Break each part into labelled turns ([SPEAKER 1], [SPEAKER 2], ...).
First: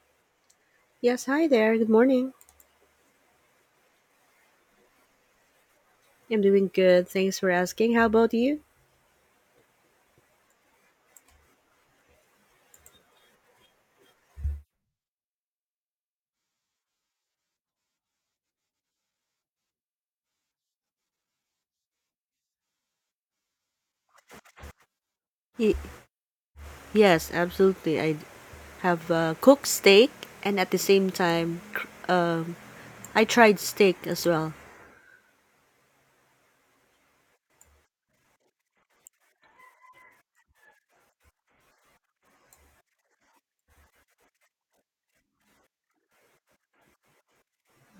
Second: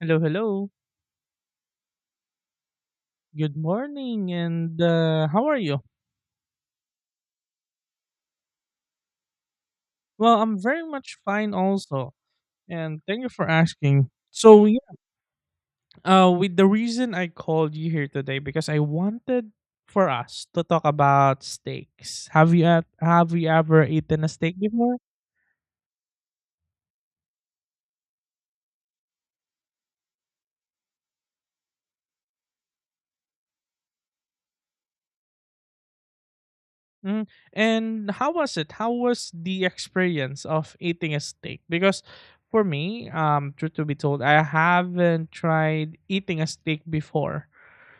[SPEAKER 1] Hello, hello.
[SPEAKER 2] Yes, hi there. Good morning.
[SPEAKER 1] Good morning, and how are you?
[SPEAKER 2] I'm doing good. Thanks for asking. How about you?
[SPEAKER 1] Well, I'm very much fine also, and thank you for asking. So, yeah, with the reason I called you here today because I wanted for us to talk about steaks. Have you ever eaten a steak before?
[SPEAKER 2] Y- yes, absolutely. I have cooked steak, and at the same time, I tried steak as well.
[SPEAKER 1] Mm. And how was it? How was the experience of eating a steak? Because for me, truth to be told, I haven't tried eating a steak before.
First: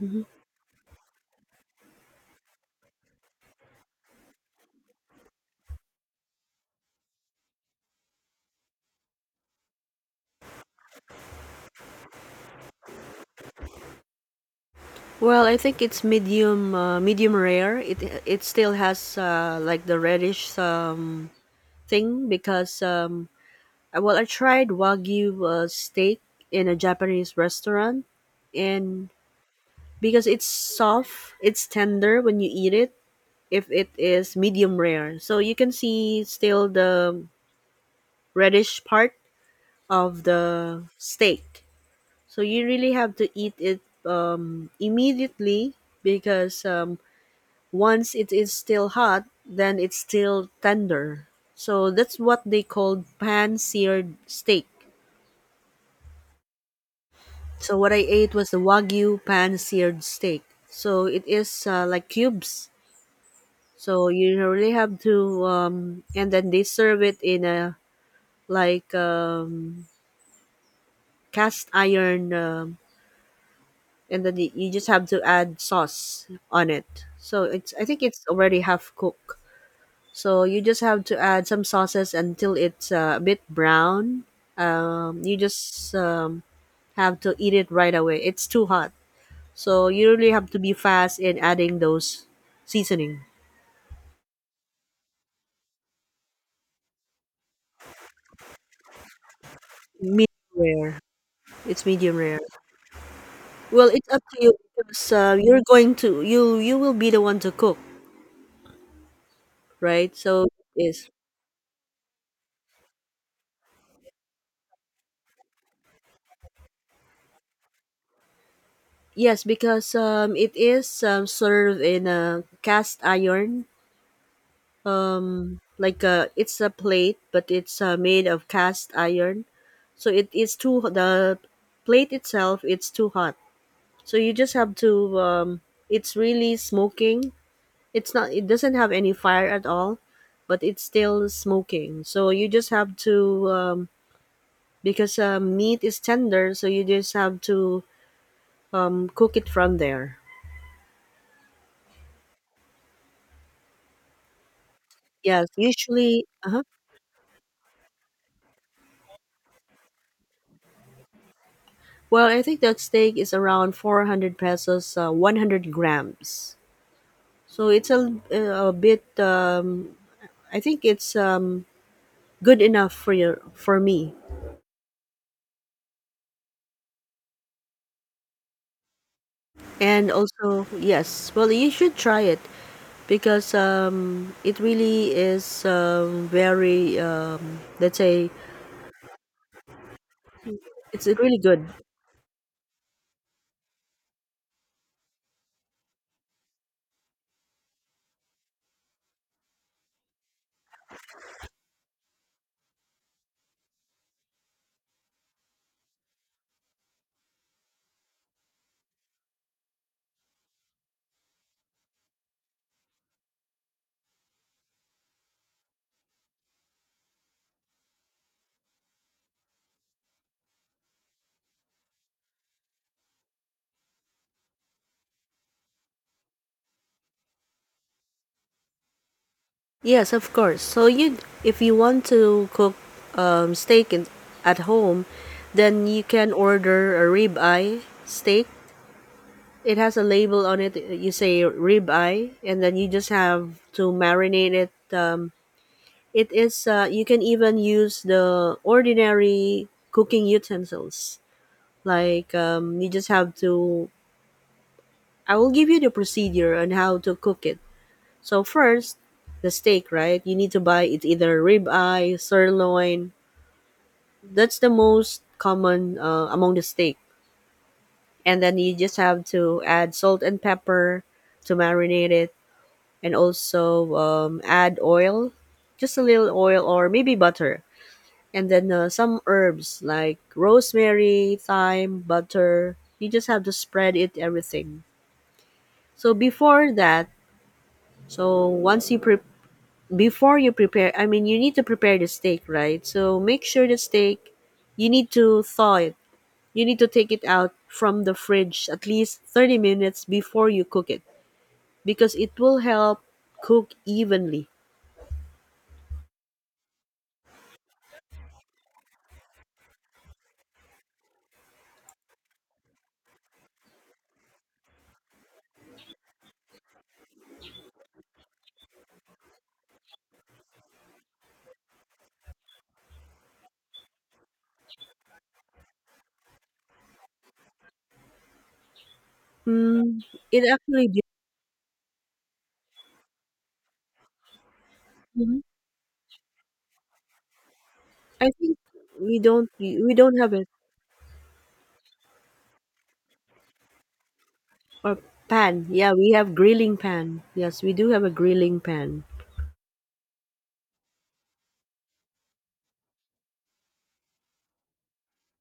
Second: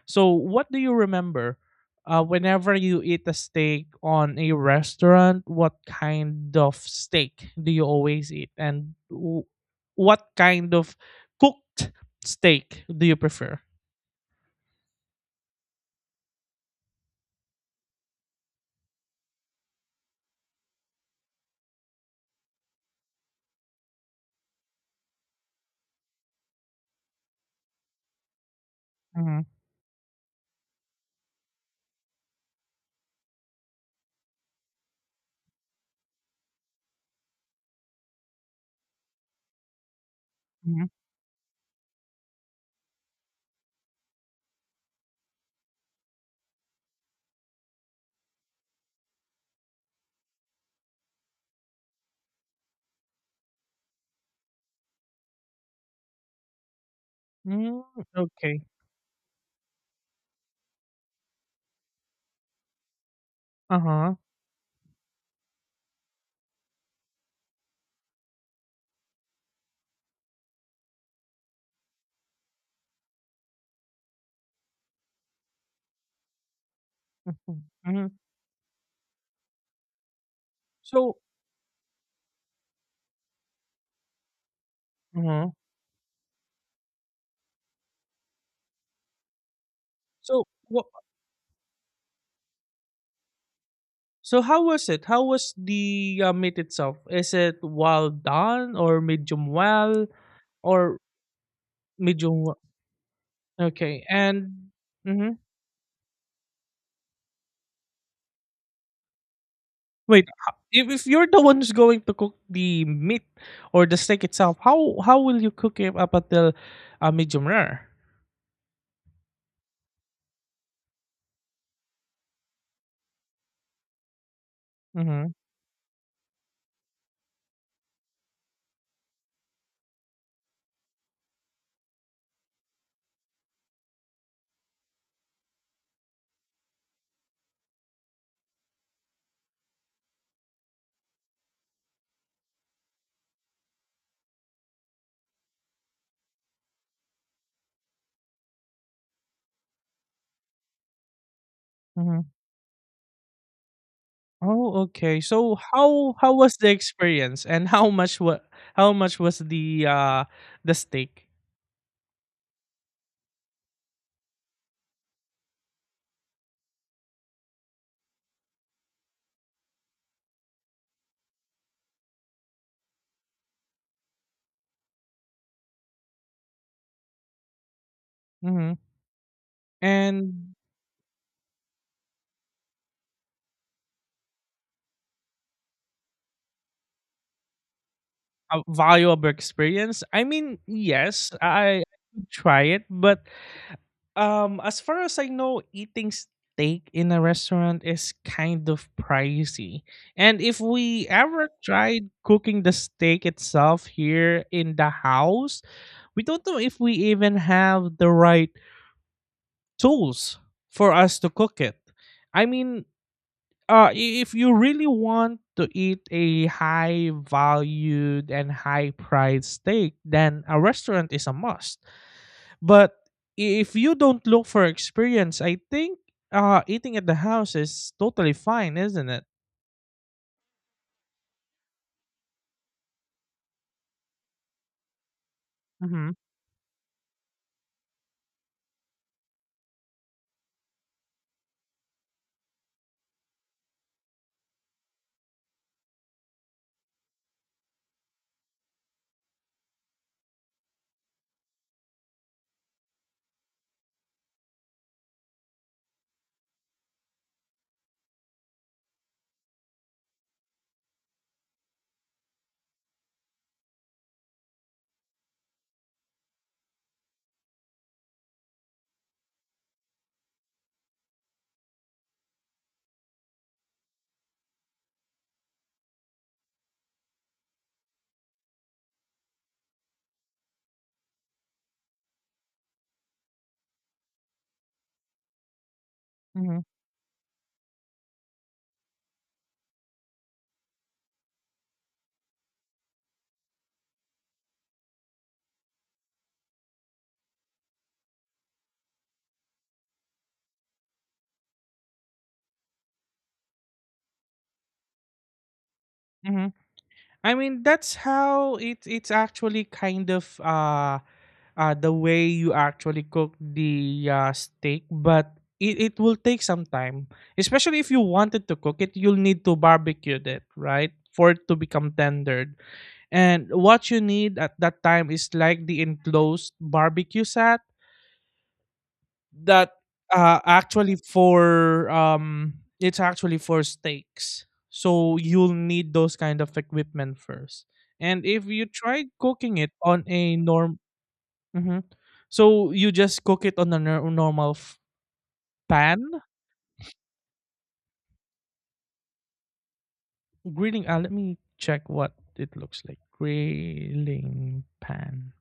[SPEAKER 2] Mhm.
[SPEAKER 1] So, what do you remember? Whenever you eat a steak on a restaurant, what kind of steak do you always eat, and what kind of cooked steak do you prefer?
[SPEAKER 2] Well, I think it's medium, medium rare. It still has like the reddish thing well, I tried wagyu steak in a Japanese restaurant, and
[SPEAKER 1] Mm-hmm.
[SPEAKER 2] because it's soft, it's tender when you eat it if it is medium rare. So you can see still the reddish part of the
[SPEAKER 1] Mm-hmm.
[SPEAKER 2] steak. So you really have to eat it immediately because once it is still hot, then it's still tender. So that's what they called pan seared steak. So
[SPEAKER 1] Mm,
[SPEAKER 2] what I ate was the
[SPEAKER 1] okay.
[SPEAKER 2] wagyu pan seared steak. So it is like cubes.
[SPEAKER 1] Uh
[SPEAKER 2] So
[SPEAKER 1] huh.
[SPEAKER 2] you really have to, and then they serve it in a like cast iron, and then you just have to add sauce on it. So
[SPEAKER 1] Mhm,
[SPEAKER 2] it's I think
[SPEAKER 1] mhm.
[SPEAKER 2] it's already half cooked. So you just have
[SPEAKER 1] So
[SPEAKER 2] to add some sauces until it's a bit brown. You
[SPEAKER 1] mhm.
[SPEAKER 2] just have to eat it right away. It's too hot, so you really
[SPEAKER 1] So
[SPEAKER 2] have to be
[SPEAKER 1] wha
[SPEAKER 2] fast in adding those seasoning.
[SPEAKER 1] so how was it? How was the, meat itself? Is it well done or medium well
[SPEAKER 2] Medium
[SPEAKER 1] or
[SPEAKER 2] rare. It's medium rare.
[SPEAKER 1] medium we
[SPEAKER 2] Well,
[SPEAKER 1] okay,
[SPEAKER 2] it's up to you
[SPEAKER 1] and
[SPEAKER 2] because
[SPEAKER 1] mhm.
[SPEAKER 2] you're going to you will be the one to cook, right?
[SPEAKER 1] Wait,
[SPEAKER 2] So it
[SPEAKER 1] ho if
[SPEAKER 2] is.
[SPEAKER 1] you're the one who's going to cook the meat or the steak itself, how will you cook it up until, medium rare?
[SPEAKER 2] Yes, because it is served in a cast iron,
[SPEAKER 1] Mhm,
[SPEAKER 2] like a, it's a plate, but it's made of cast iron. So it is too the plate itself. It's too hot. So you just have to. It's really smoking. It's not. It doesn't have any fire at all, but it's still smoking. So you just have to because meat is tender. So you just have to cook it from there.
[SPEAKER 1] mhm. Oh, okay.
[SPEAKER 2] Yes,
[SPEAKER 1] So
[SPEAKER 2] usually.
[SPEAKER 1] how
[SPEAKER 2] Uh
[SPEAKER 1] was
[SPEAKER 2] huh.
[SPEAKER 1] the experience and how much what? How much was the steak?
[SPEAKER 2] Well, I think that steak is around 400 pesos, 100 grams. So it's a bit, I think it's good enough for your, for me.
[SPEAKER 1] Mhm.
[SPEAKER 2] And
[SPEAKER 1] And
[SPEAKER 2] also, yes, well, you should try it because it really is very, let's say,
[SPEAKER 1] a valuable experience? I mean,
[SPEAKER 2] it's
[SPEAKER 1] yes,
[SPEAKER 2] really good.
[SPEAKER 1] I would try it, but as far as I know, eating steak in a restaurant is kind of pricey. And if we ever tried cooking the steak itself here in the house, we don't know if we even have the right tools for us to cook it. I mean, if you really want to eat a high valued and high priced steak, then a restaurant is a must. But if you don't look for experience, I think eating at the house is totally fine, isn't it?
[SPEAKER 2] Yes, of course. So you, if you want to cook steak in, at home, then you
[SPEAKER 1] Mm-hmm.
[SPEAKER 2] can order a ribeye steak. It has a label on it. You say ribeye, and then you just have to marinate it. It is. You can even use the ordinary cooking utensils. Like you just have to. I will give you the procedure on how to cook it. So first, the steak, right? You need to buy it either ribeye, sirloin. That's the most common among the steak. And then you just have to add salt and pepper to marinate it. And also add oil, just a little oil or maybe butter, and then some herbs like rosemary, thyme, butter. You just have to spread it everything. So
[SPEAKER 1] Mm-hmm.
[SPEAKER 2] before that, so once you pre- before you prepare, I mean you need to prepare the steak, right? So make sure the steak you need to thaw it. You need to take it out from the fridge at least 30 minutes before you cook it because it will help cook evenly.
[SPEAKER 1] Mm-hmm. I mean, that's how it's actually kind of the way you actually cook the steak, but it will take some time. Especially if you wanted to cook it, you'll need to barbecue it, right? For it to become tendered. And what you need at that time is like the enclosed barbecue set that
[SPEAKER 2] Mm, it actually
[SPEAKER 1] actually
[SPEAKER 2] did.
[SPEAKER 1] for it's actually for steaks, so
[SPEAKER 2] Mhm.
[SPEAKER 1] you'll need those kind of equipment first. And
[SPEAKER 2] I
[SPEAKER 1] if
[SPEAKER 2] think
[SPEAKER 1] you try
[SPEAKER 2] we don't
[SPEAKER 1] cooking it
[SPEAKER 2] we
[SPEAKER 1] on
[SPEAKER 2] don't have
[SPEAKER 1] a norm, hmm, so you just cook it on a normal
[SPEAKER 2] a pan. Yeah,
[SPEAKER 1] pan.
[SPEAKER 2] we have grilling pan. Yes, we do have a grilling pan.
[SPEAKER 1] Grilling, let me check what it looks like, grilling pan.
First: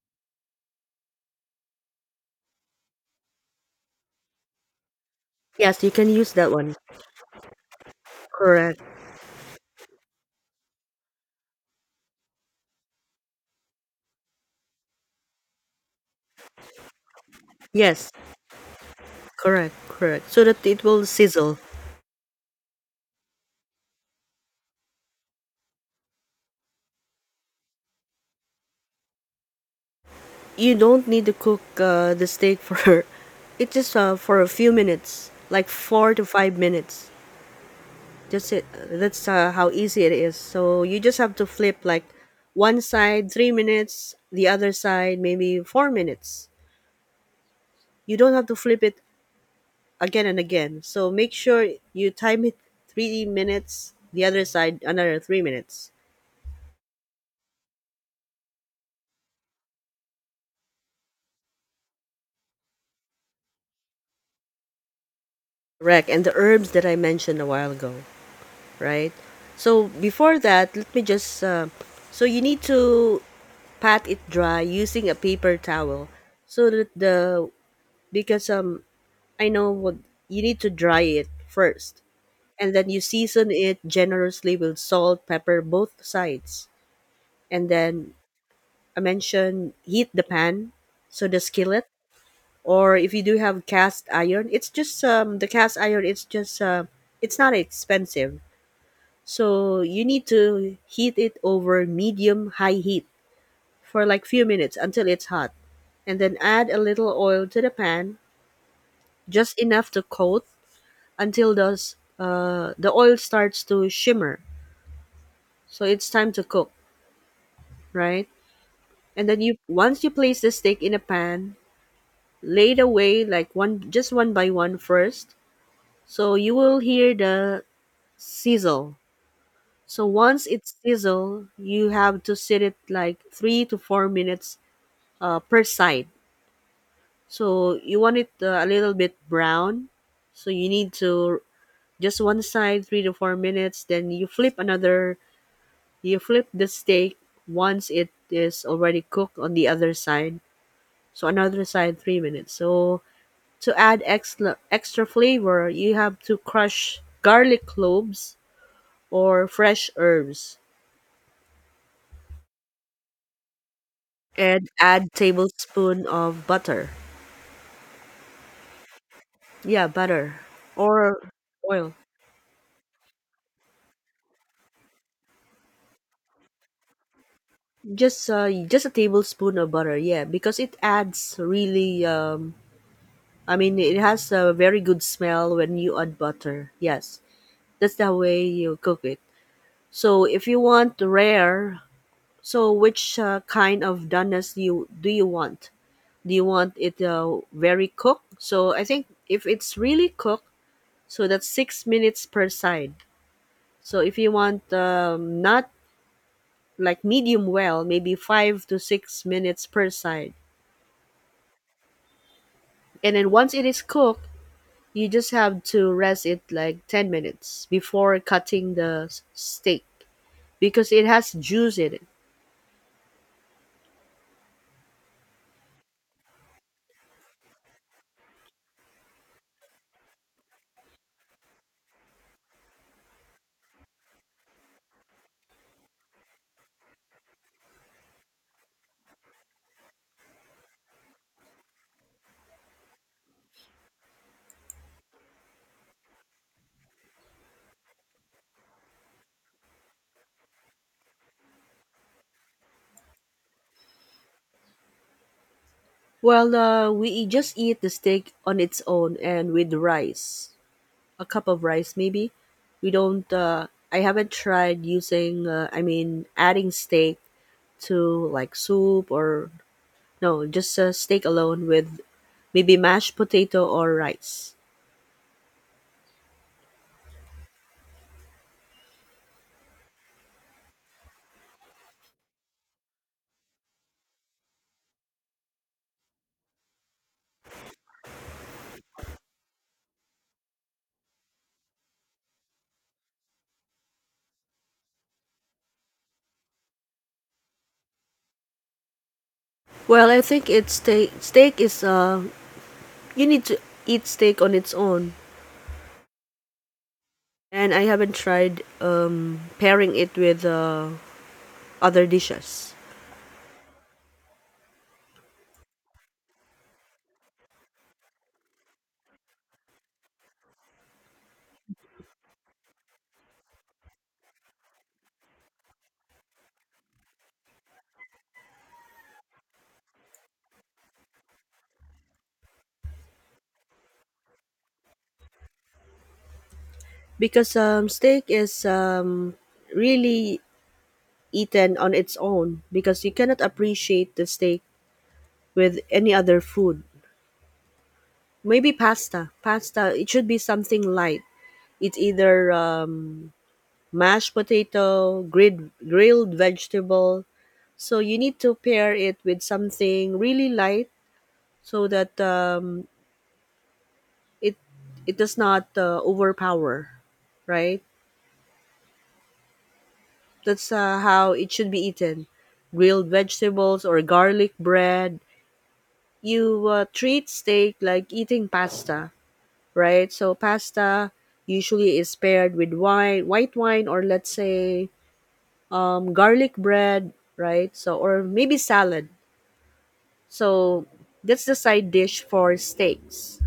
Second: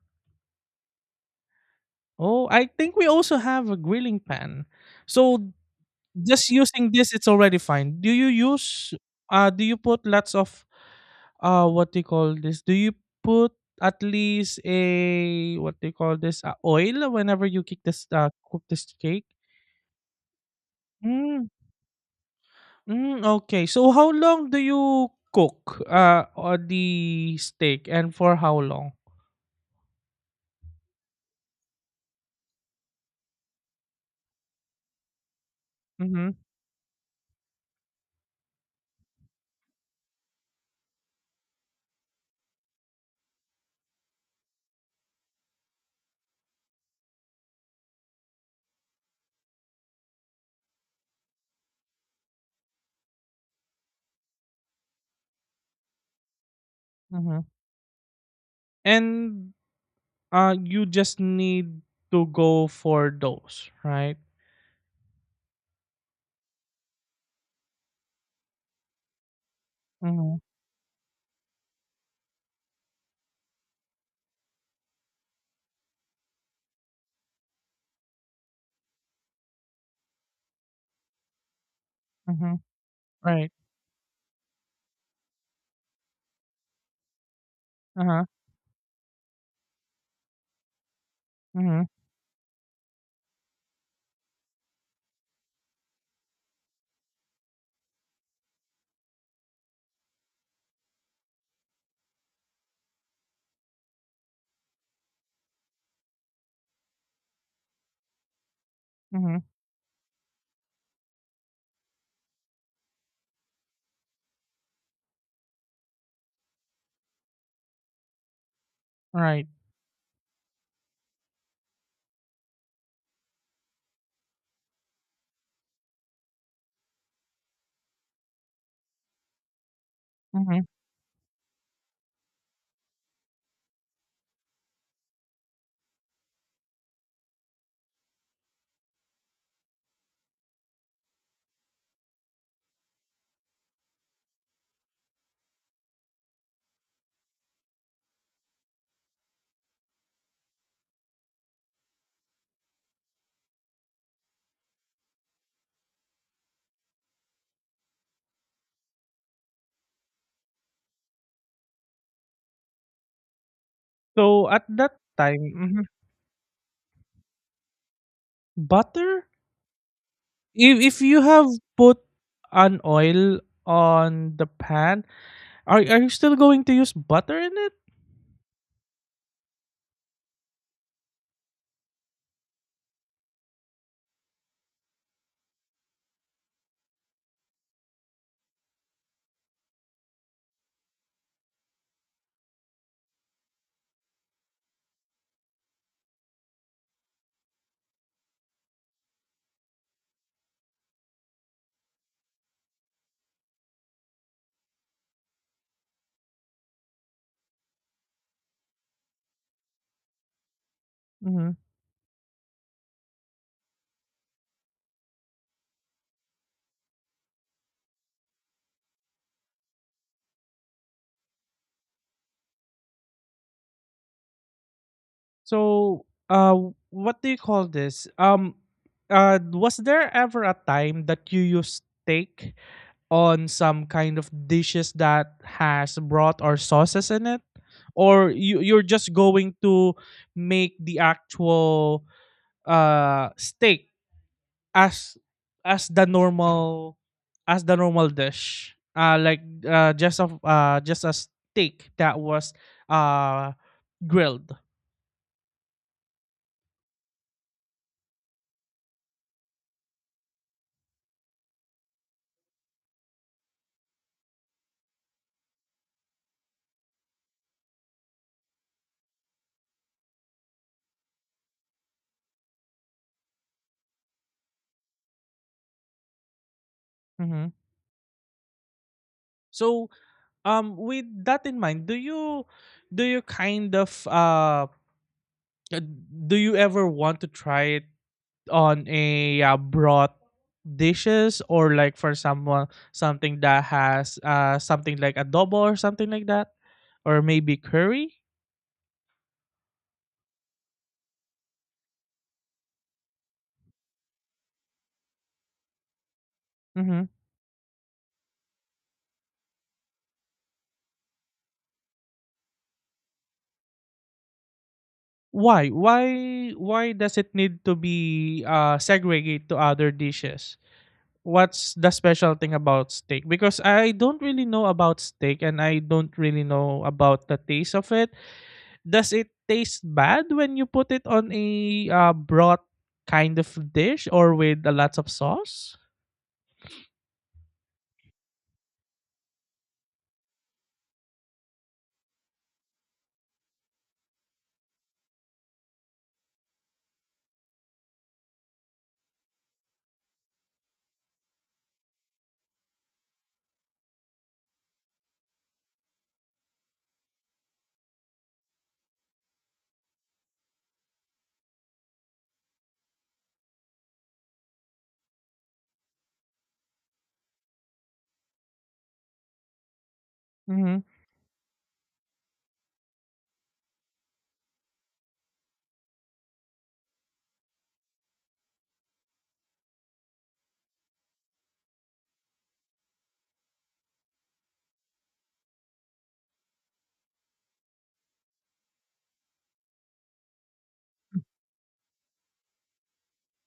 [SPEAKER 1] Oh, I think we also have a grilling pan, so
[SPEAKER 2] Yes, you can use that
[SPEAKER 1] just
[SPEAKER 2] one.
[SPEAKER 1] using this it's already fine. Do you
[SPEAKER 2] Correct.
[SPEAKER 1] use do you put lots of what do you call this, do you put at least a what do you call this, oil whenever you kick this
[SPEAKER 2] Yes,
[SPEAKER 1] cook this cake?
[SPEAKER 2] correct, correct. So that it will
[SPEAKER 1] Mm,
[SPEAKER 2] sizzle.
[SPEAKER 1] mm, okay, so how long do you cook or the steak and for how long?
[SPEAKER 2] You don't need to cook the steak for it just for a few minutes, like 4 to
[SPEAKER 1] Mm-hmm,
[SPEAKER 2] 5 minutes. Just it, that's how easy it is. So you just have to flip like one side 3 minutes, the other side maybe 4 minutes. You don't have to flip it again and again. So make sure you time it 3 minutes, the other side another 3 minutes.
[SPEAKER 1] mm-hmm. And you just need to go for those, right?
[SPEAKER 2] Correct. And the herbs that I mentioned a while ago, right? So
[SPEAKER 1] Mm-hmm,
[SPEAKER 2] before that, let me just. So you need to pat it dry using a paper towel, so that the because I know what you need to dry it first,
[SPEAKER 1] mm-hmm,
[SPEAKER 2] and then you season
[SPEAKER 1] right,
[SPEAKER 2] it generously with salt, pepper, both sides, and then
[SPEAKER 1] uh-huh,
[SPEAKER 2] I mentioned heat the pan, so the
[SPEAKER 1] mm-hmm,
[SPEAKER 2] skillet, or if you do have cast iron, it's just the cast iron. It's just it's not expensive, so you need to heat it over medium high heat for like few minutes until it's hot, and then add a little oil to the pan,
[SPEAKER 1] mm-hmm,
[SPEAKER 2] just enough to coat until those the oil starts to shimmer. So it's time to cook, right? And then
[SPEAKER 1] right,
[SPEAKER 2] you once you place the steak in a pan, laid away like one just one by one first, so you will hear the sizzle. So once
[SPEAKER 1] mm-hmm.
[SPEAKER 2] it's sizzle you have to sit it like 3 to 4 minutes, per side. So you want it a little bit brown. So you need to just one side 3 to 4 minutes, then you flip another, you flip the steak once it is already cooked on the other side. So another side 3 minutes, so to add extra, extra flavor, you have to crush garlic cloves or fresh herbs
[SPEAKER 1] So at
[SPEAKER 2] and
[SPEAKER 1] that
[SPEAKER 2] add
[SPEAKER 1] time mhm,
[SPEAKER 2] tablespoon of butter.
[SPEAKER 1] butter.
[SPEAKER 2] Yeah, butter
[SPEAKER 1] If
[SPEAKER 2] or
[SPEAKER 1] you have
[SPEAKER 2] oil.
[SPEAKER 1] put an oil on the pan, are you still going to use butter in it?
[SPEAKER 2] Just a tablespoon of butter. Yeah, because it adds really I mean it has a very good smell when you add butter. Yes. That's the way you cook it. So if you want rare, so which kind of doneness you do you want? Do you want it very cooked? So I think if it's really cooked, so that's 6 minutes per side. So if you want not like medium well, maybe 5 to 6 minutes per side.
[SPEAKER 1] Hmm.
[SPEAKER 2] And then once it is cooked, you just have to rest it like 10 minutes before cutting the steak because it has juice in it.
[SPEAKER 1] So, what do you call this? Was there ever a time that you used steak on some kind of dishes that has broth or sauces in it, or you you're just going to make the actual steak as as the normal as the normal dish like just a steak that was uh grilled?
[SPEAKER 2] Well, we just eat the steak on its own and with rice. A cup of rice maybe. We don't I haven't tried using I mean adding steak to like soup or no, just steak alone with maybe mashed potato or rice.
[SPEAKER 1] Mhm. So with that in mind do you kind of uh, do you ever want to try it on a broth dishes, or like for someone something that has something like adobo or something like that, or maybe curry?
[SPEAKER 2] Well, I think it's steak. Is you need to eat steak on its own,
[SPEAKER 1] Mm-hmm.
[SPEAKER 2] and I haven't tried pairing it with other dishes
[SPEAKER 1] Why why does it need to be segregated to other dishes? What's the special thing about steak, because I don't really know about steak and I don't really know about the taste of it. Does it taste bad when you put it on a broth kind of dish or with a lots of sauce?
[SPEAKER 2] because steak is really eaten on its own because you cannot appreciate the steak with any other food. Maybe pasta. Pasta. It should be something light. It's either mashed potato, grilled vegetable. So you need to pair it with something really light so that it it does not overpower, right? That's
[SPEAKER 1] Mm-hmm.
[SPEAKER 2] how it should be eaten. Grilled vegetables or garlic bread. You treat steak like eating pasta, right? So pasta usually is paired with wine, white wine, or let's say garlic bread, right? So or maybe salad. So that's the side dish for steaks.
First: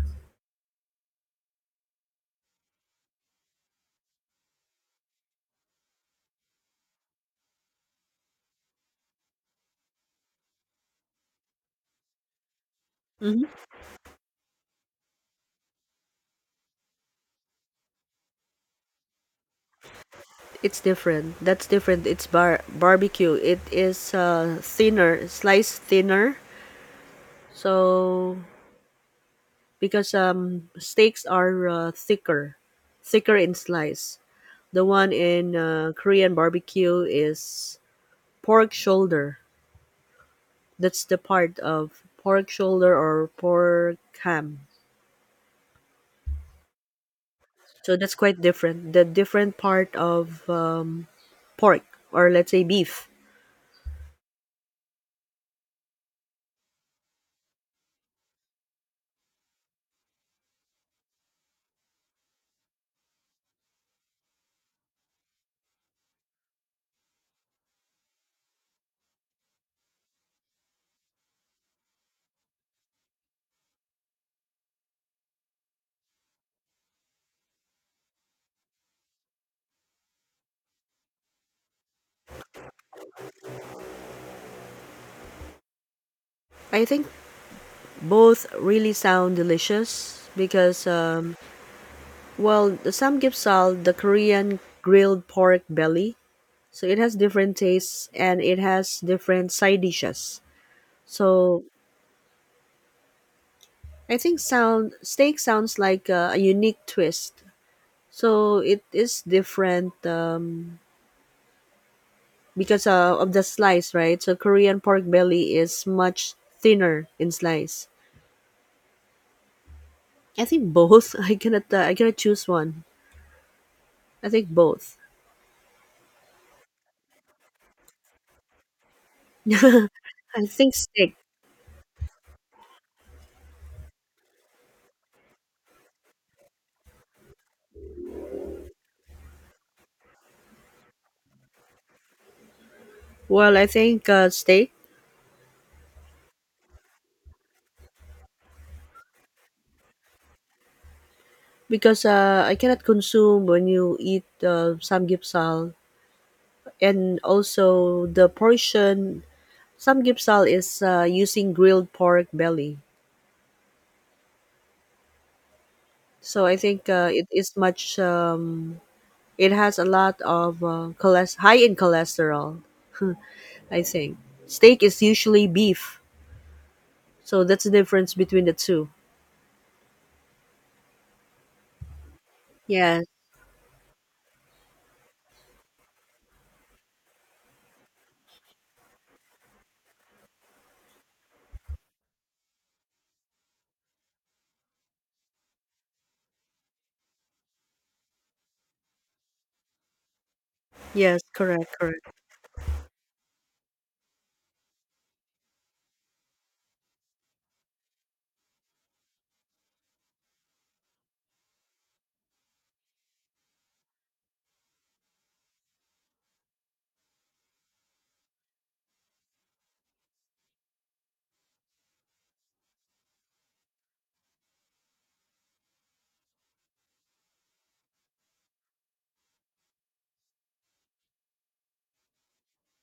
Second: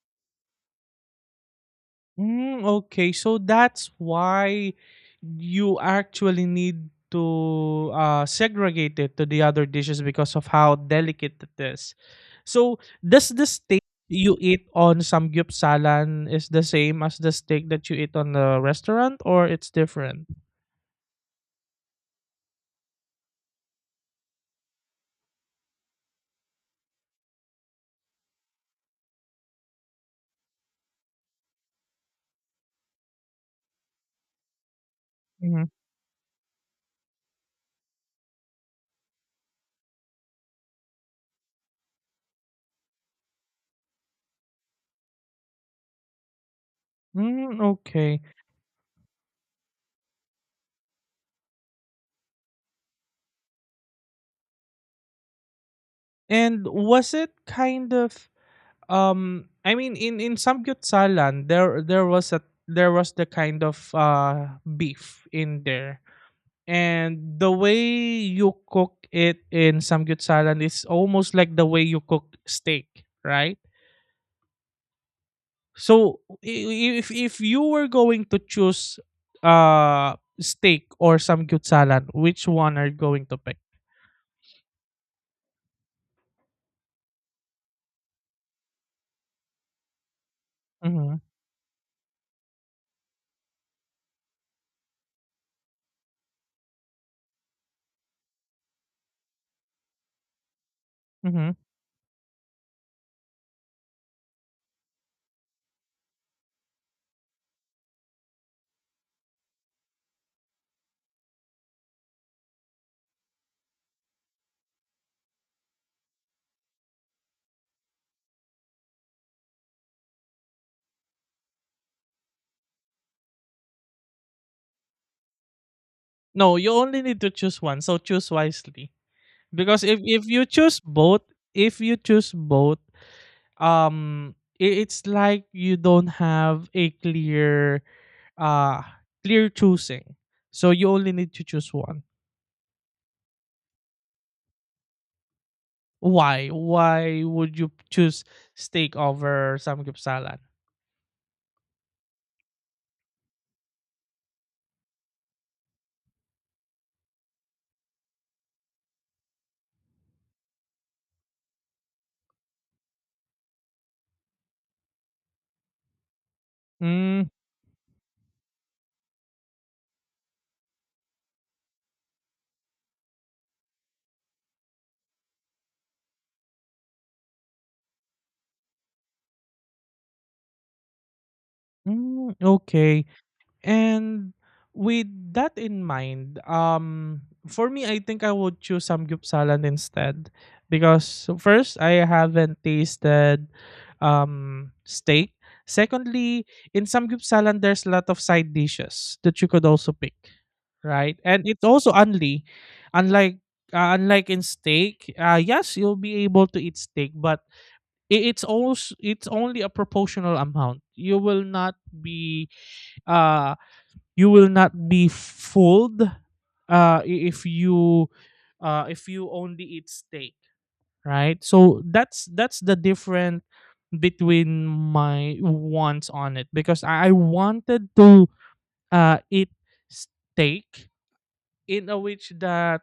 [SPEAKER 1] Mm, okay, so that's why you actually need to segregate it to the other dishes because of how delicate it is. So does
[SPEAKER 2] Hmm.
[SPEAKER 1] this you eat on samgyupsalan is the same as the steak that you eat on the restaurant, or it's different?
[SPEAKER 2] It's different. That's different. It's barbecue. It is thinner, sliced thinner. So because steaks are thicker, thicker in slice. The one in
[SPEAKER 1] Mhm.
[SPEAKER 2] Korean barbecue is pork shoulder. That's the part of pork shoulder or pork ham.
[SPEAKER 1] Mm,
[SPEAKER 2] So that's
[SPEAKER 1] okay.
[SPEAKER 2] quite different. The different part of pork or let's say beef.
[SPEAKER 1] And was it kind of um, I mean, in Samgyupsalan, there was a there was the kind of beef in there, and the way you cook it in Samgyupsalan is almost like the way you cook steak, right? So if you were going to choose uh steak or samgyup salad, which one are you going to pick?
[SPEAKER 2] I think both really sound delicious because,
[SPEAKER 1] Hmm,
[SPEAKER 2] well, the samgyeopsal, the Korean grilled pork belly, so it has different tastes and it has different side dishes.
[SPEAKER 1] hmm.
[SPEAKER 2] So I think sound steak sounds like a unique twist. So it is different because of the slice, right? So Korean pork belly is much thinner in slice. I think both. I cannot. I cannot choose one. I think both.
[SPEAKER 1] No, you only need to choose one. So choose wisely, because if
[SPEAKER 2] I
[SPEAKER 1] you
[SPEAKER 2] think
[SPEAKER 1] choose
[SPEAKER 2] steak.
[SPEAKER 1] both, if you choose both, um it's like you don't have a clear uh clear choosing, so you only need to choose one.
[SPEAKER 2] Well, I think steak
[SPEAKER 1] Why would you choose steak over samgyeopsal?
[SPEAKER 2] because I cannot consume when you eat samgyeopsal, and also the portion samgyeopsal is using grilled pork belly. So I think
[SPEAKER 1] Mm,
[SPEAKER 2] it is much. It has a lot of cholest high in cholesterol. I think. Steak is usually beef, so that's the difference between the two.
[SPEAKER 1] mm,
[SPEAKER 2] Yes,
[SPEAKER 1] okay. And with that in mind, for me, I think I would choose samgyeopsalan instead, because first, I haven't tasted steak. Secondly, in samgyeopsalan, there's a lot of side dishes that you could also pick, right?
[SPEAKER 2] yes,
[SPEAKER 1] And it's
[SPEAKER 2] correct,
[SPEAKER 1] also
[SPEAKER 2] correct.
[SPEAKER 1] only, unlike unlike in steak, yes, you'll be able to eat steak, but it's also it's only a proportional amount. You will not be uh you will not be fooled, uh, if you if you only eat steak, right? So that's the difference between my wants on it, because I wanted to eat steak in a which that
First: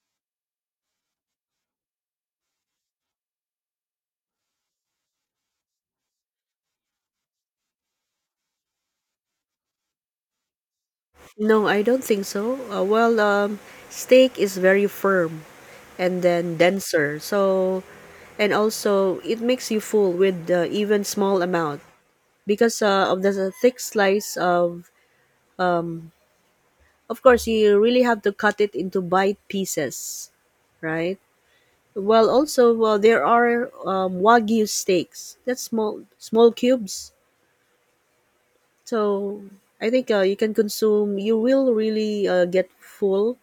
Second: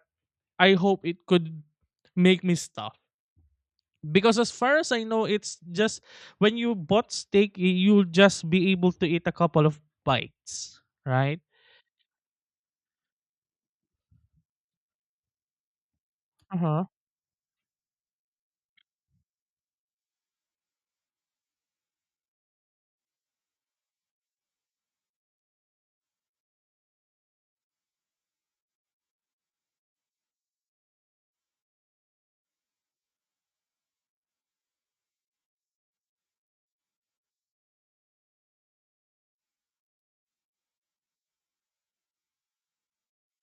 [SPEAKER 1] I hope it could make me stuff, because as far as I know it's just when you bought steak you'll just be able to eat a couple of bites, right?
[SPEAKER 2] No, I don't think so. Well, steak is very firm and then
[SPEAKER 1] Uh
[SPEAKER 2] denser, so and also it makes you full with even small amount because of the thick slice of. Of course, you really have to cut it into bite pieces, right? Well, also, well, there are wagyu steaks. That's small, small cubes. So I think you can consume. You will really get full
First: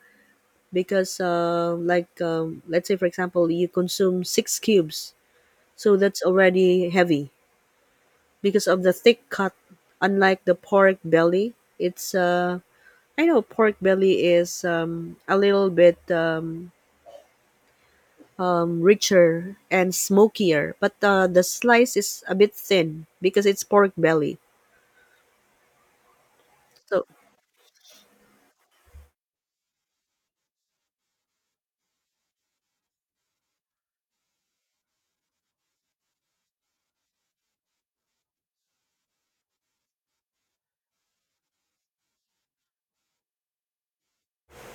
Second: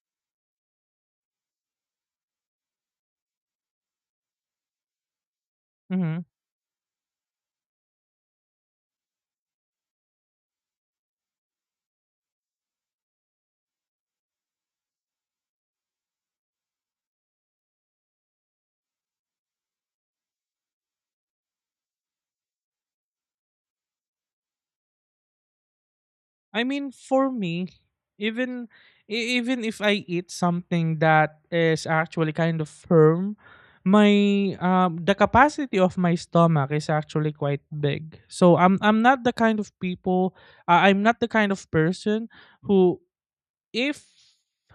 [SPEAKER 2] because, like, let's say for example, you consume six cubes, so
[SPEAKER 1] huh.
[SPEAKER 2] that's already heavy because of the thick cut. Unlike the pork belly, it's I know pork belly is a little bit richer and smokier, but the slice is a bit thin because it's pork belly.
[SPEAKER 1] I mean,
[SPEAKER 2] So,
[SPEAKER 1] for me, even even if I eat something that is actually kind of firm, my the capacity of my stomach is actually quite big. So I'm not the kind of people I'm not the kind of person who if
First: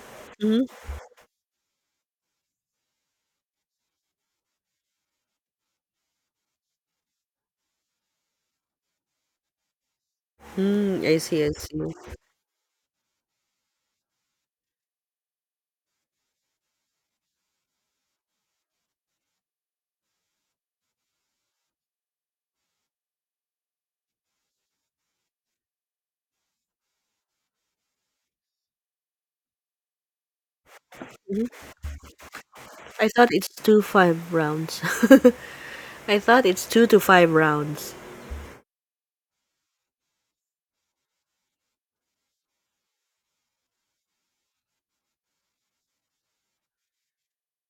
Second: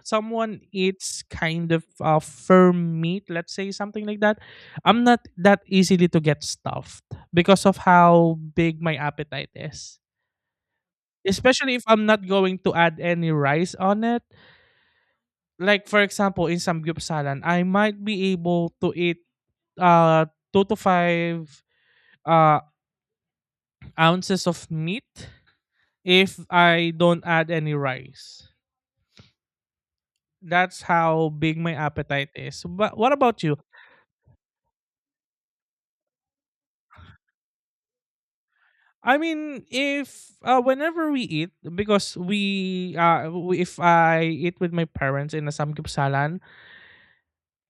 [SPEAKER 1] someone
[SPEAKER 2] mm-hmm.
[SPEAKER 1] eats kind of firm meat, let's say something like that, I'm not that easily to get stuffed because of how big my appetite is.
[SPEAKER 2] Mm, I see, I
[SPEAKER 1] Especially
[SPEAKER 2] see.
[SPEAKER 1] if I'm not going to add any rice on it. Like for example, in samgyupsalan, I might be able to eat uh two to five uh ounces of meat if I don't add any rice. That's how big my appetite is. But
[SPEAKER 2] I
[SPEAKER 1] what
[SPEAKER 2] thought
[SPEAKER 1] about
[SPEAKER 2] it's
[SPEAKER 1] you?
[SPEAKER 2] 2 5 rounds. I thought it's 2 to 5 rounds.
[SPEAKER 1] I mean, if whenever we eat, because if I eat with my parents in a samgyupsalan,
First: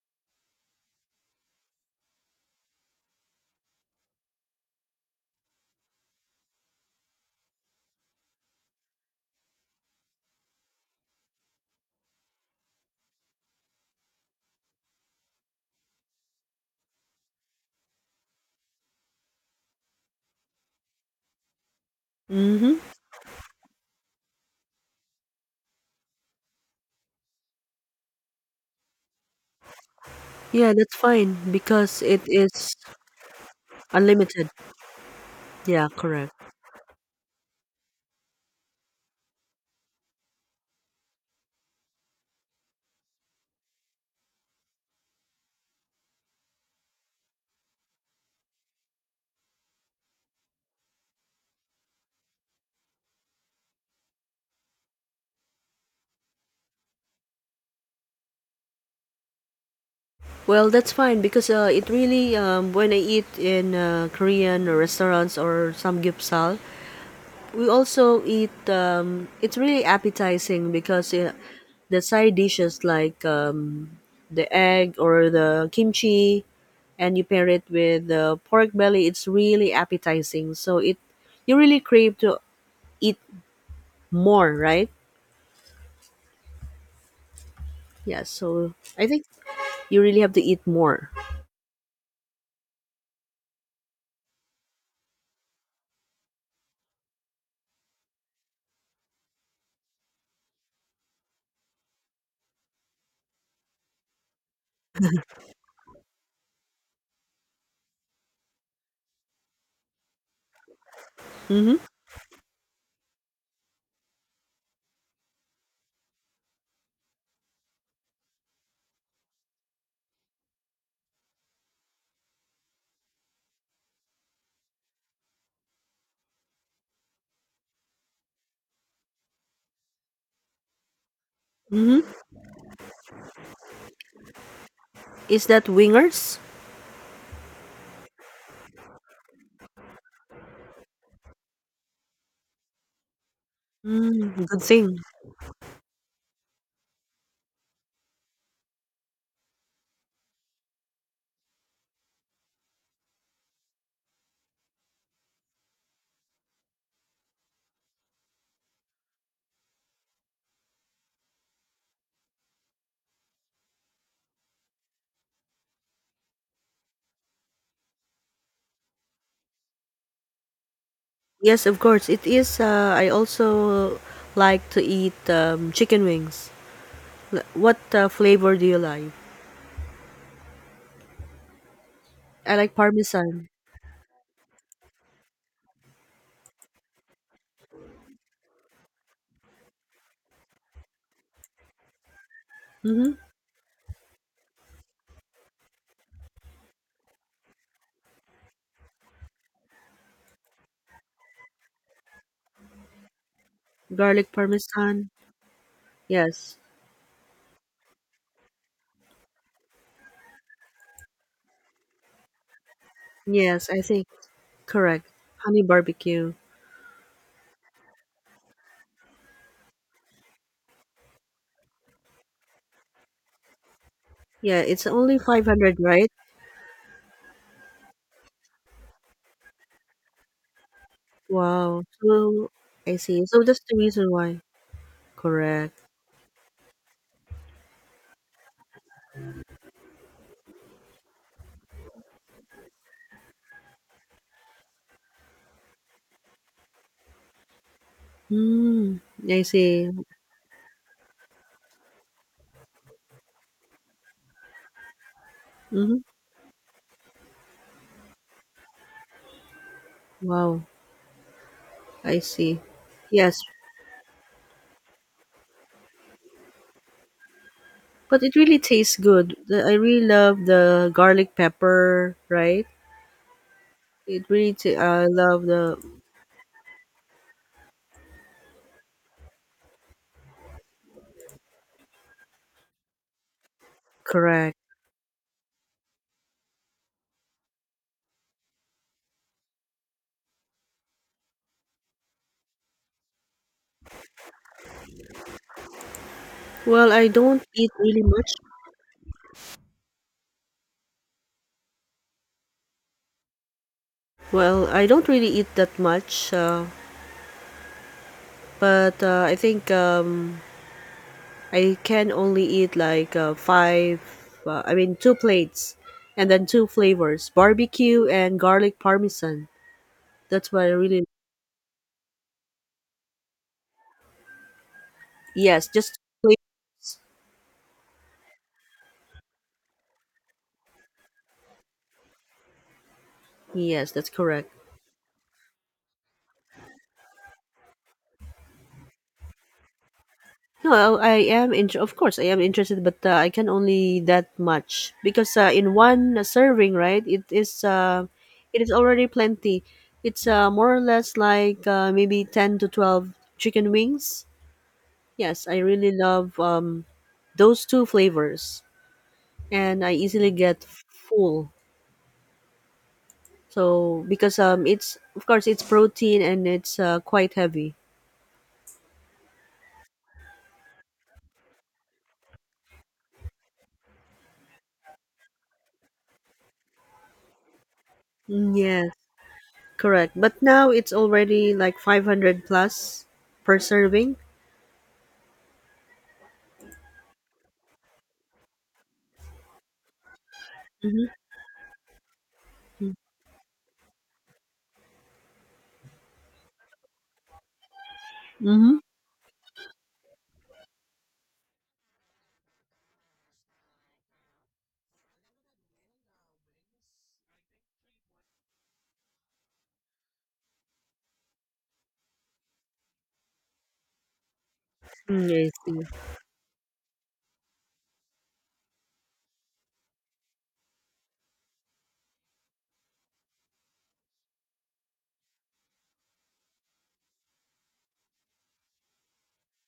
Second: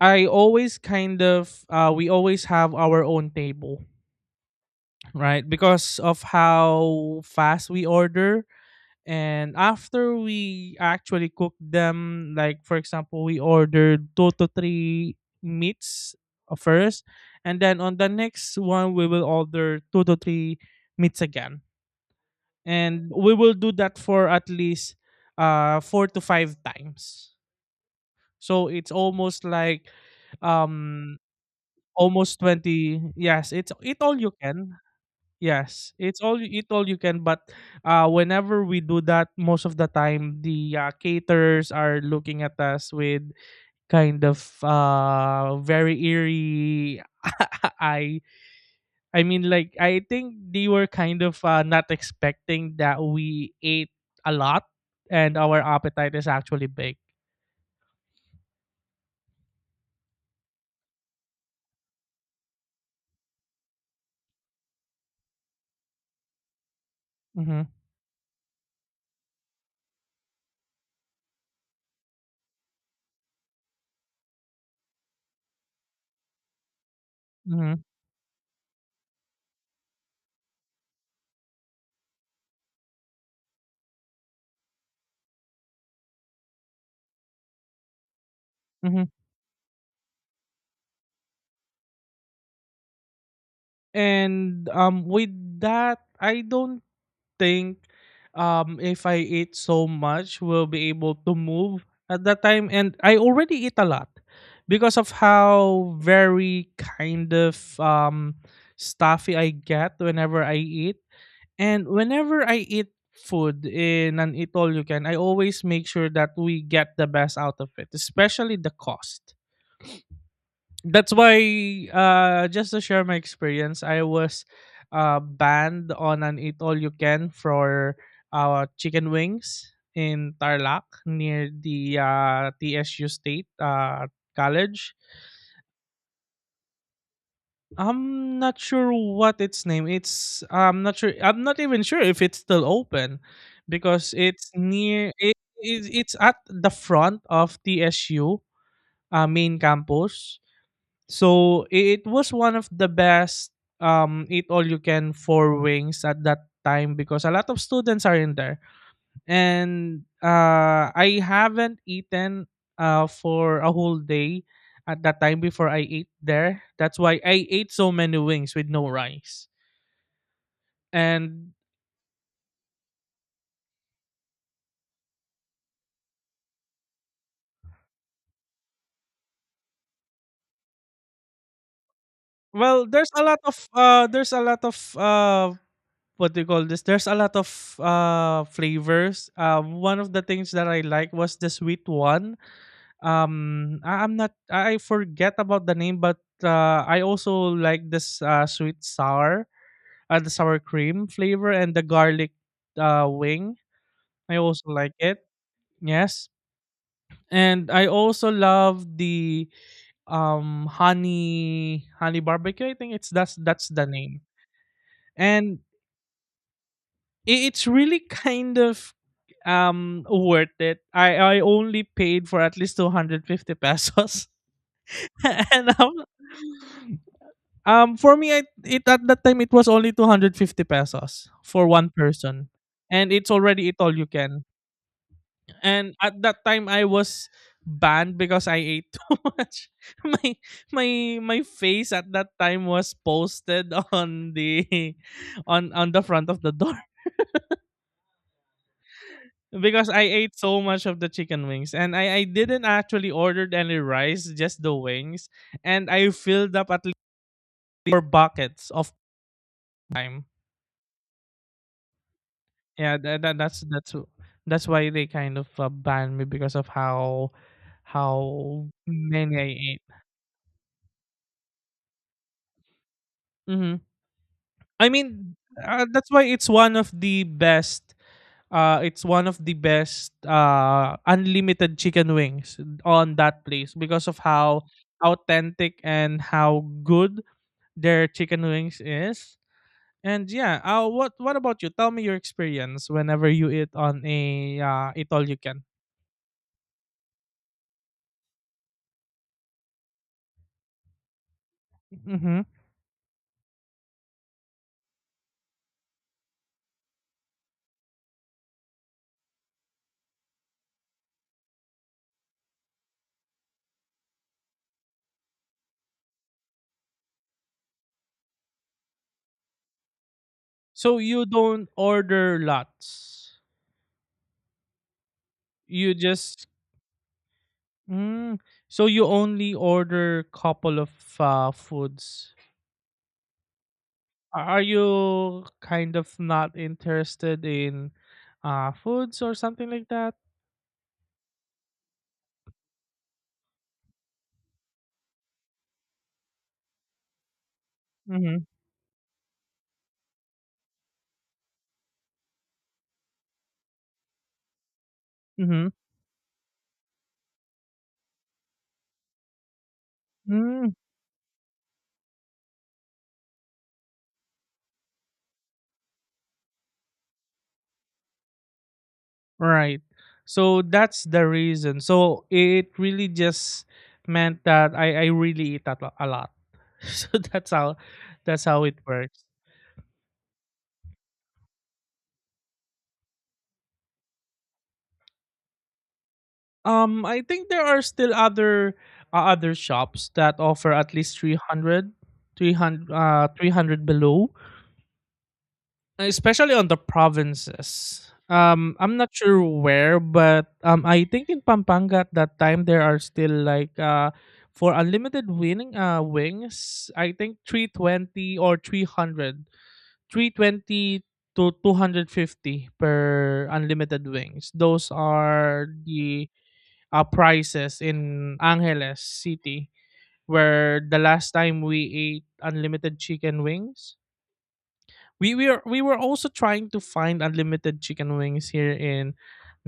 [SPEAKER 1] I always kind of we always have our own table. Right? Because of how fast we order. And after we actually cook them, like for example, we ordered two to three meats first, and then on the next one, we will order two to three meats again.
[SPEAKER 2] Mhm.
[SPEAKER 1] And we will do that for at least four to five times. So it's almost like
[SPEAKER 2] Yeah, that's
[SPEAKER 1] um
[SPEAKER 2] fine because it
[SPEAKER 1] almost
[SPEAKER 2] is
[SPEAKER 1] 20, yes it's it all you
[SPEAKER 2] unlimited.
[SPEAKER 1] can.
[SPEAKER 2] Yeah,
[SPEAKER 1] Yes, it's
[SPEAKER 2] correct.
[SPEAKER 1] all you eat all you can, but whenever we do that, most of the time the caterers are looking at us with kind of very eerie eye. I mean like I think they were kind of not expecting that we ate a lot and our appetite is actually big.
[SPEAKER 2] Well, that's fine because it really when I eat in Korean restaurants or some gyupsal,
[SPEAKER 1] Mm-hmm.
[SPEAKER 2] we also eat it's really appetizing because the side dishes like the egg or the kimchi, and you pair it
[SPEAKER 1] Mm-hmm.
[SPEAKER 2] with the pork belly, it's really appetizing. So it you really crave to eat more, right? Yeah, so
[SPEAKER 1] Mm-hmm.
[SPEAKER 2] I think you really have to eat more.
[SPEAKER 1] And with that I don't think if I eat so much will be able to move at that time and I already eat a lot because of how very kind of stuffy I get whenever I eat,
[SPEAKER 2] Mhm.
[SPEAKER 1] and whenever I eat food in an eat all you can I always make sure that we get the best out of it, especially the cost. That's why just to share my experience, I was banned on an eat all you can for chicken wings in Tarlac near the
[SPEAKER 2] Mhm.
[SPEAKER 1] TSU state college.
[SPEAKER 2] Is that wingers?
[SPEAKER 1] I'm not sure what its name it's I'm not sure, I'm not even sure if it's still open, because
[SPEAKER 2] Mm,
[SPEAKER 1] it's
[SPEAKER 2] good thing.
[SPEAKER 1] near it's at the front of TSU, main campus. So it was one of the best eat all you can for wings at that time because a lot of students are in there. And I haven't eaten for a whole day at that time before I ate there. That's why I ate so many wings with no rice. And
[SPEAKER 2] Yes, of course. It is I also like to eat chicken wings. What flavor do you like? I like
[SPEAKER 1] well, there's a lot
[SPEAKER 2] parmesan.
[SPEAKER 1] of there's a lot of what do you call this? There's a lot of flavors. One of the things that I like was the sweet one.
[SPEAKER 2] Mhm.
[SPEAKER 1] Um I, i'm not i forget about the name, but I also like this sweet sour, the sour cream flavor, and the garlic wing.
[SPEAKER 2] Garlic
[SPEAKER 1] I also like
[SPEAKER 2] parmesan.
[SPEAKER 1] it, yes.
[SPEAKER 2] Yes.
[SPEAKER 1] And I also love the honey barbecue, I think it's that's
[SPEAKER 2] Yes, I
[SPEAKER 1] the
[SPEAKER 2] think
[SPEAKER 1] name.
[SPEAKER 2] correct.
[SPEAKER 1] And
[SPEAKER 2] Honey barbecue.
[SPEAKER 1] it's really kind of worth it. I only paid for at least 250 pesos.
[SPEAKER 2] Yeah, it's only
[SPEAKER 1] and
[SPEAKER 2] 500,
[SPEAKER 1] I'm,
[SPEAKER 2] right?
[SPEAKER 1] For me, it at that time it was only 250 pesos for
[SPEAKER 2] Wow.
[SPEAKER 1] one person,
[SPEAKER 2] So, I
[SPEAKER 1] and
[SPEAKER 2] see.
[SPEAKER 1] it's
[SPEAKER 2] So that's
[SPEAKER 1] already eat
[SPEAKER 2] the
[SPEAKER 1] all you
[SPEAKER 2] reason why.
[SPEAKER 1] can.
[SPEAKER 2] Correct.
[SPEAKER 1] And at that time, I was banned because I ate too much. My my my face at that time was posted on the on the front of the door
[SPEAKER 2] Hmm. I
[SPEAKER 1] because
[SPEAKER 2] see.
[SPEAKER 1] I ate so much of the chicken wings, and I didn't actually ordered any rice, just the wings, and
[SPEAKER 2] Mm-hmm.
[SPEAKER 1] I filled up at least four buckets of time.
[SPEAKER 2] Wow. I see.
[SPEAKER 1] Yeah, that,
[SPEAKER 2] Yes,
[SPEAKER 1] that that's that's that's why they kind of banned me because of
[SPEAKER 2] but it really
[SPEAKER 1] how
[SPEAKER 2] tastes good.
[SPEAKER 1] many I
[SPEAKER 2] The, I
[SPEAKER 1] ate.
[SPEAKER 2] really love the garlic pepper, right?
[SPEAKER 1] Hmm.
[SPEAKER 2] It really,
[SPEAKER 1] I
[SPEAKER 2] I
[SPEAKER 1] mean,
[SPEAKER 2] love the
[SPEAKER 1] that's why it's one of the best. It's one of the best unlimited chicken wings on that place because of
[SPEAKER 2] correct.
[SPEAKER 1] how authentic and how good their chicken wings is. And yeah, what about you? Tell me your experience whenever you eat on a eat all you can.
[SPEAKER 2] Well, I don't eat really much.
[SPEAKER 1] Mm-hmm.
[SPEAKER 2] Well, I don't really eat that much, but I think I can only eat like five, I mean, two plates, and then two flavors barbecue and garlic parmesan. That's what I
[SPEAKER 1] So
[SPEAKER 2] really,
[SPEAKER 1] you don't order lots.
[SPEAKER 2] yes,
[SPEAKER 1] You
[SPEAKER 2] just plain.
[SPEAKER 1] just mm, so you only order couple of foods.
[SPEAKER 2] Yes, that's correct.
[SPEAKER 1] Are you kind of not interested in foods or something like that?
[SPEAKER 2] No, I am in. Of course, I am interested, but I can only that much because in one serving, right? It is.
[SPEAKER 1] Mm-hmm.
[SPEAKER 2] It is already plenty. It's more or less like maybe 10 to 12 chicken wings. Yes, I
[SPEAKER 1] Mm-hmm.
[SPEAKER 2] really love those two flavors, and I easily get
[SPEAKER 1] Mm,
[SPEAKER 2] full. So because it's of course it's protein and it's quite heavy.
[SPEAKER 1] right. So that's the reason. So it really just meant that I really eat a, a lot. So that's
[SPEAKER 2] Mm,
[SPEAKER 1] how it
[SPEAKER 2] yes,
[SPEAKER 1] works.
[SPEAKER 2] correct. But now it's already like 500 plus per serving.
[SPEAKER 1] I think there are still other other shops that offer at least
[SPEAKER 2] Mm-hmm.
[SPEAKER 1] 300, 300 below, especially on the provinces.
[SPEAKER 2] Mm-hmm.
[SPEAKER 1] I'm not sure where, but I think in Pampanga at that time there are still like for unlimited winning wings, I think 320 or 320 to 250 per unlimited wings. Those
[SPEAKER 2] Mm, I
[SPEAKER 1] are
[SPEAKER 2] see.
[SPEAKER 1] the prices in Angeles City, where the last time we ate unlimited chicken wings, we were also trying to find unlimited chicken wings here in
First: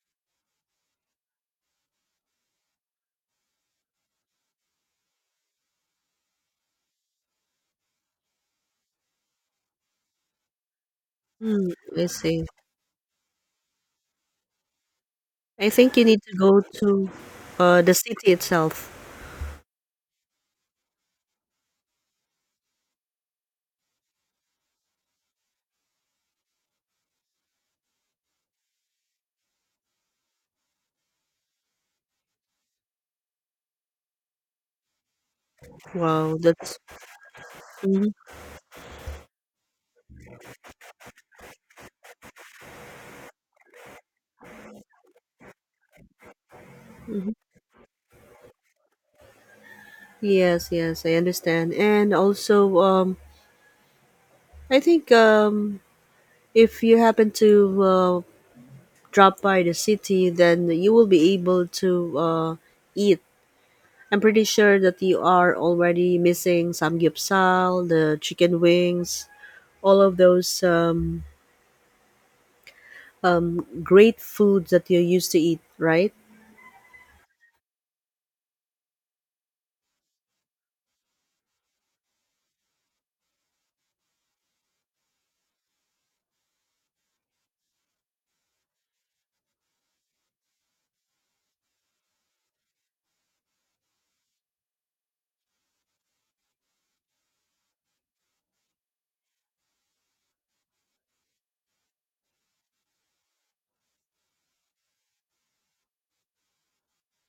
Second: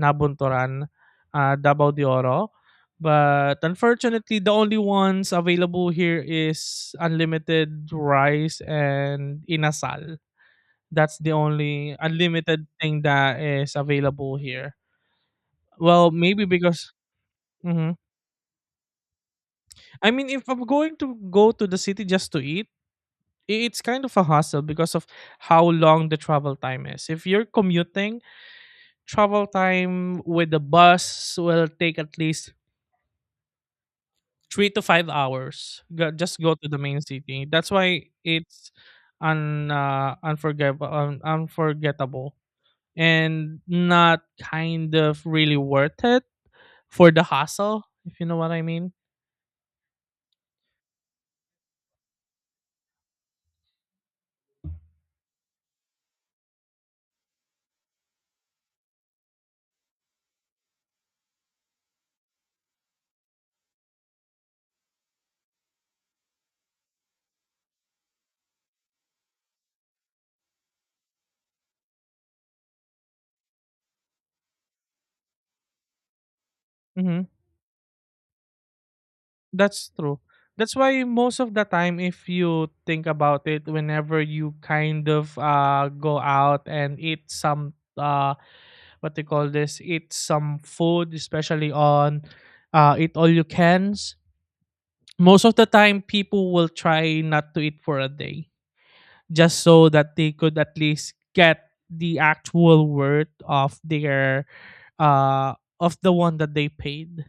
[SPEAKER 1] Nabuntoran, Davao de Oro. But unfortunately, the only ones available here is unlimited rice and inasal. That's the
[SPEAKER 2] Mm,
[SPEAKER 1] only
[SPEAKER 2] I see.
[SPEAKER 1] unlimited thing that is available here.
[SPEAKER 2] I think you
[SPEAKER 1] Well,
[SPEAKER 2] need to
[SPEAKER 1] maybe
[SPEAKER 2] go
[SPEAKER 1] because.
[SPEAKER 2] to the
[SPEAKER 1] Mhm.
[SPEAKER 2] city itself.
[SPEAKER 1] I mean, if I'm going to go to the city just to eat, it's kind of a hassle because of how long the travel time is. If you're commuting, travel time with the bus will take at least 3 to 5 hours.
[SPEAKER 2] Wow,
[SPEAKER 1] Just go to the
[SPEAKER 2] that's.
[SPEAKER 1] main city. That's why
[SPEAKER 2] Mhm,
[SPEAKER 1] it's un unforgettable, unforgettable, and not kind of really worth it for the
[SPEAKER 2] mhm.
[SPEAKER 1] hassle, if you know what I mean.
[SPEAKER 2] Yes, yes, I understand. And also, I think if you happen to drop by the city, then you will be able to eat. I'm pretty sure that you are already missing samgyeopsal, the chicken wings, all of those great foods that you used to eat, right?
[SPEAKER 1] Mhm. That's true. That's why most of the time, if you think about it, whenever you kind of go out and eat some what they call this, eat some food, especially on eat all you cans, most of the time people will try not to eat for a day, just so that they could at least get the actual worth of their uh of the one that they paid,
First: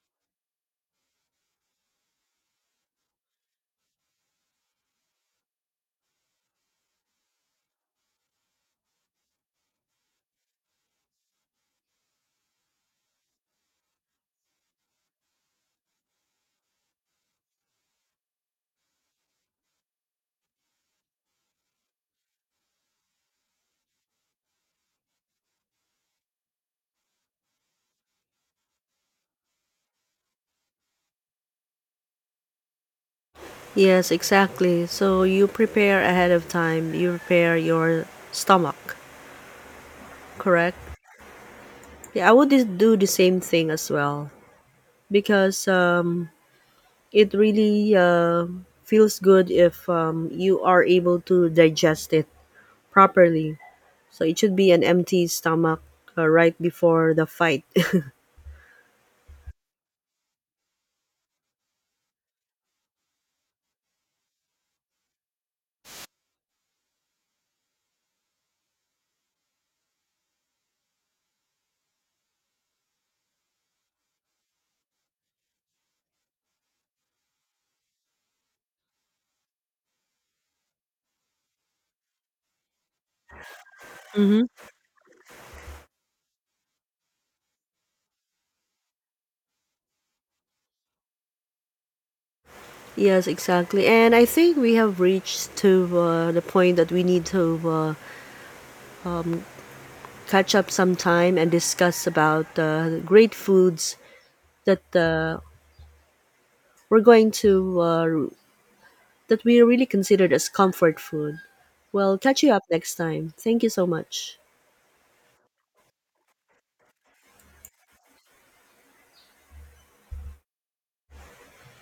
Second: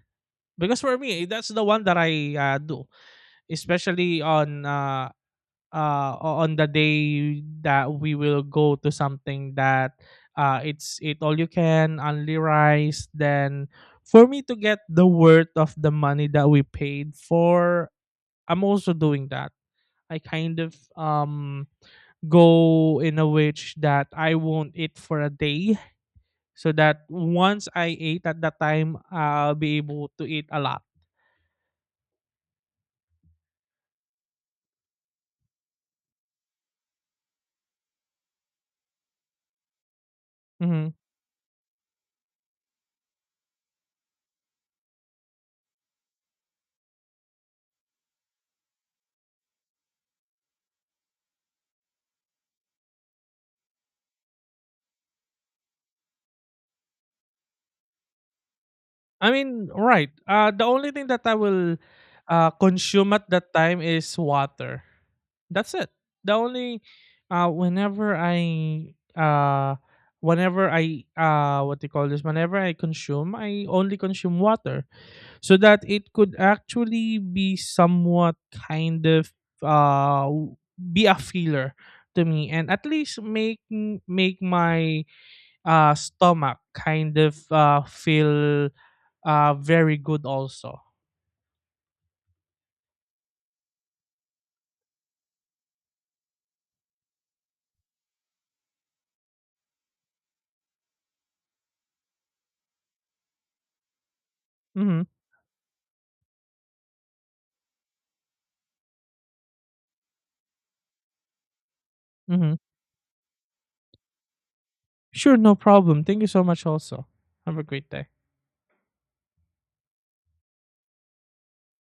[SPEAKER 1] because for me that's the one that I do, especially on on the day that we will go to something that it's it all you can only rice. Then for me to get the worth of the money that we paid for, I'm also doing that. I kind of go in a which that I won't eat for a day, so that once I ate at that time I'll be able to eat a lot.
[SPEAKER 2] Yes, exactly. So you prepare ahead of time. You prepare your stomach,
[SPEAKER 1] Mhm.
[SPEAKER 2] correct? Yeah, I would do the same thing as well because it really feels good if you are able to digest it properly. So it should be an empty stomach right before the fight.
[SPEAKER 1] I mean, right. The only thing that I will consume at that time is water. That's it. The only uh, whenever I uh, whenever I what do you call this? Whenever I consume, I only consume water, so that it could actually be somewhat kind of be a filler to me, and at least make
[SPEAKER 2] Hmm.
[SPEAKER 1] my stomach kind of feel very good also.
[SPEAKER 2] Yes, exactly. And I think we have reached to the point that we need to um, catch up sometime and discuss about great foods that
[SPEAKER 1] Mhm.
[SPEAKER 2] we're going to that we really considered as comfort food. Well, catch you
[SPEAKER 1] Mhm.
[SPEAKER 2] up next time. Thank you so much.
[SPEAKER 1] Sure, no problem. Thank you so much also. Have a great day.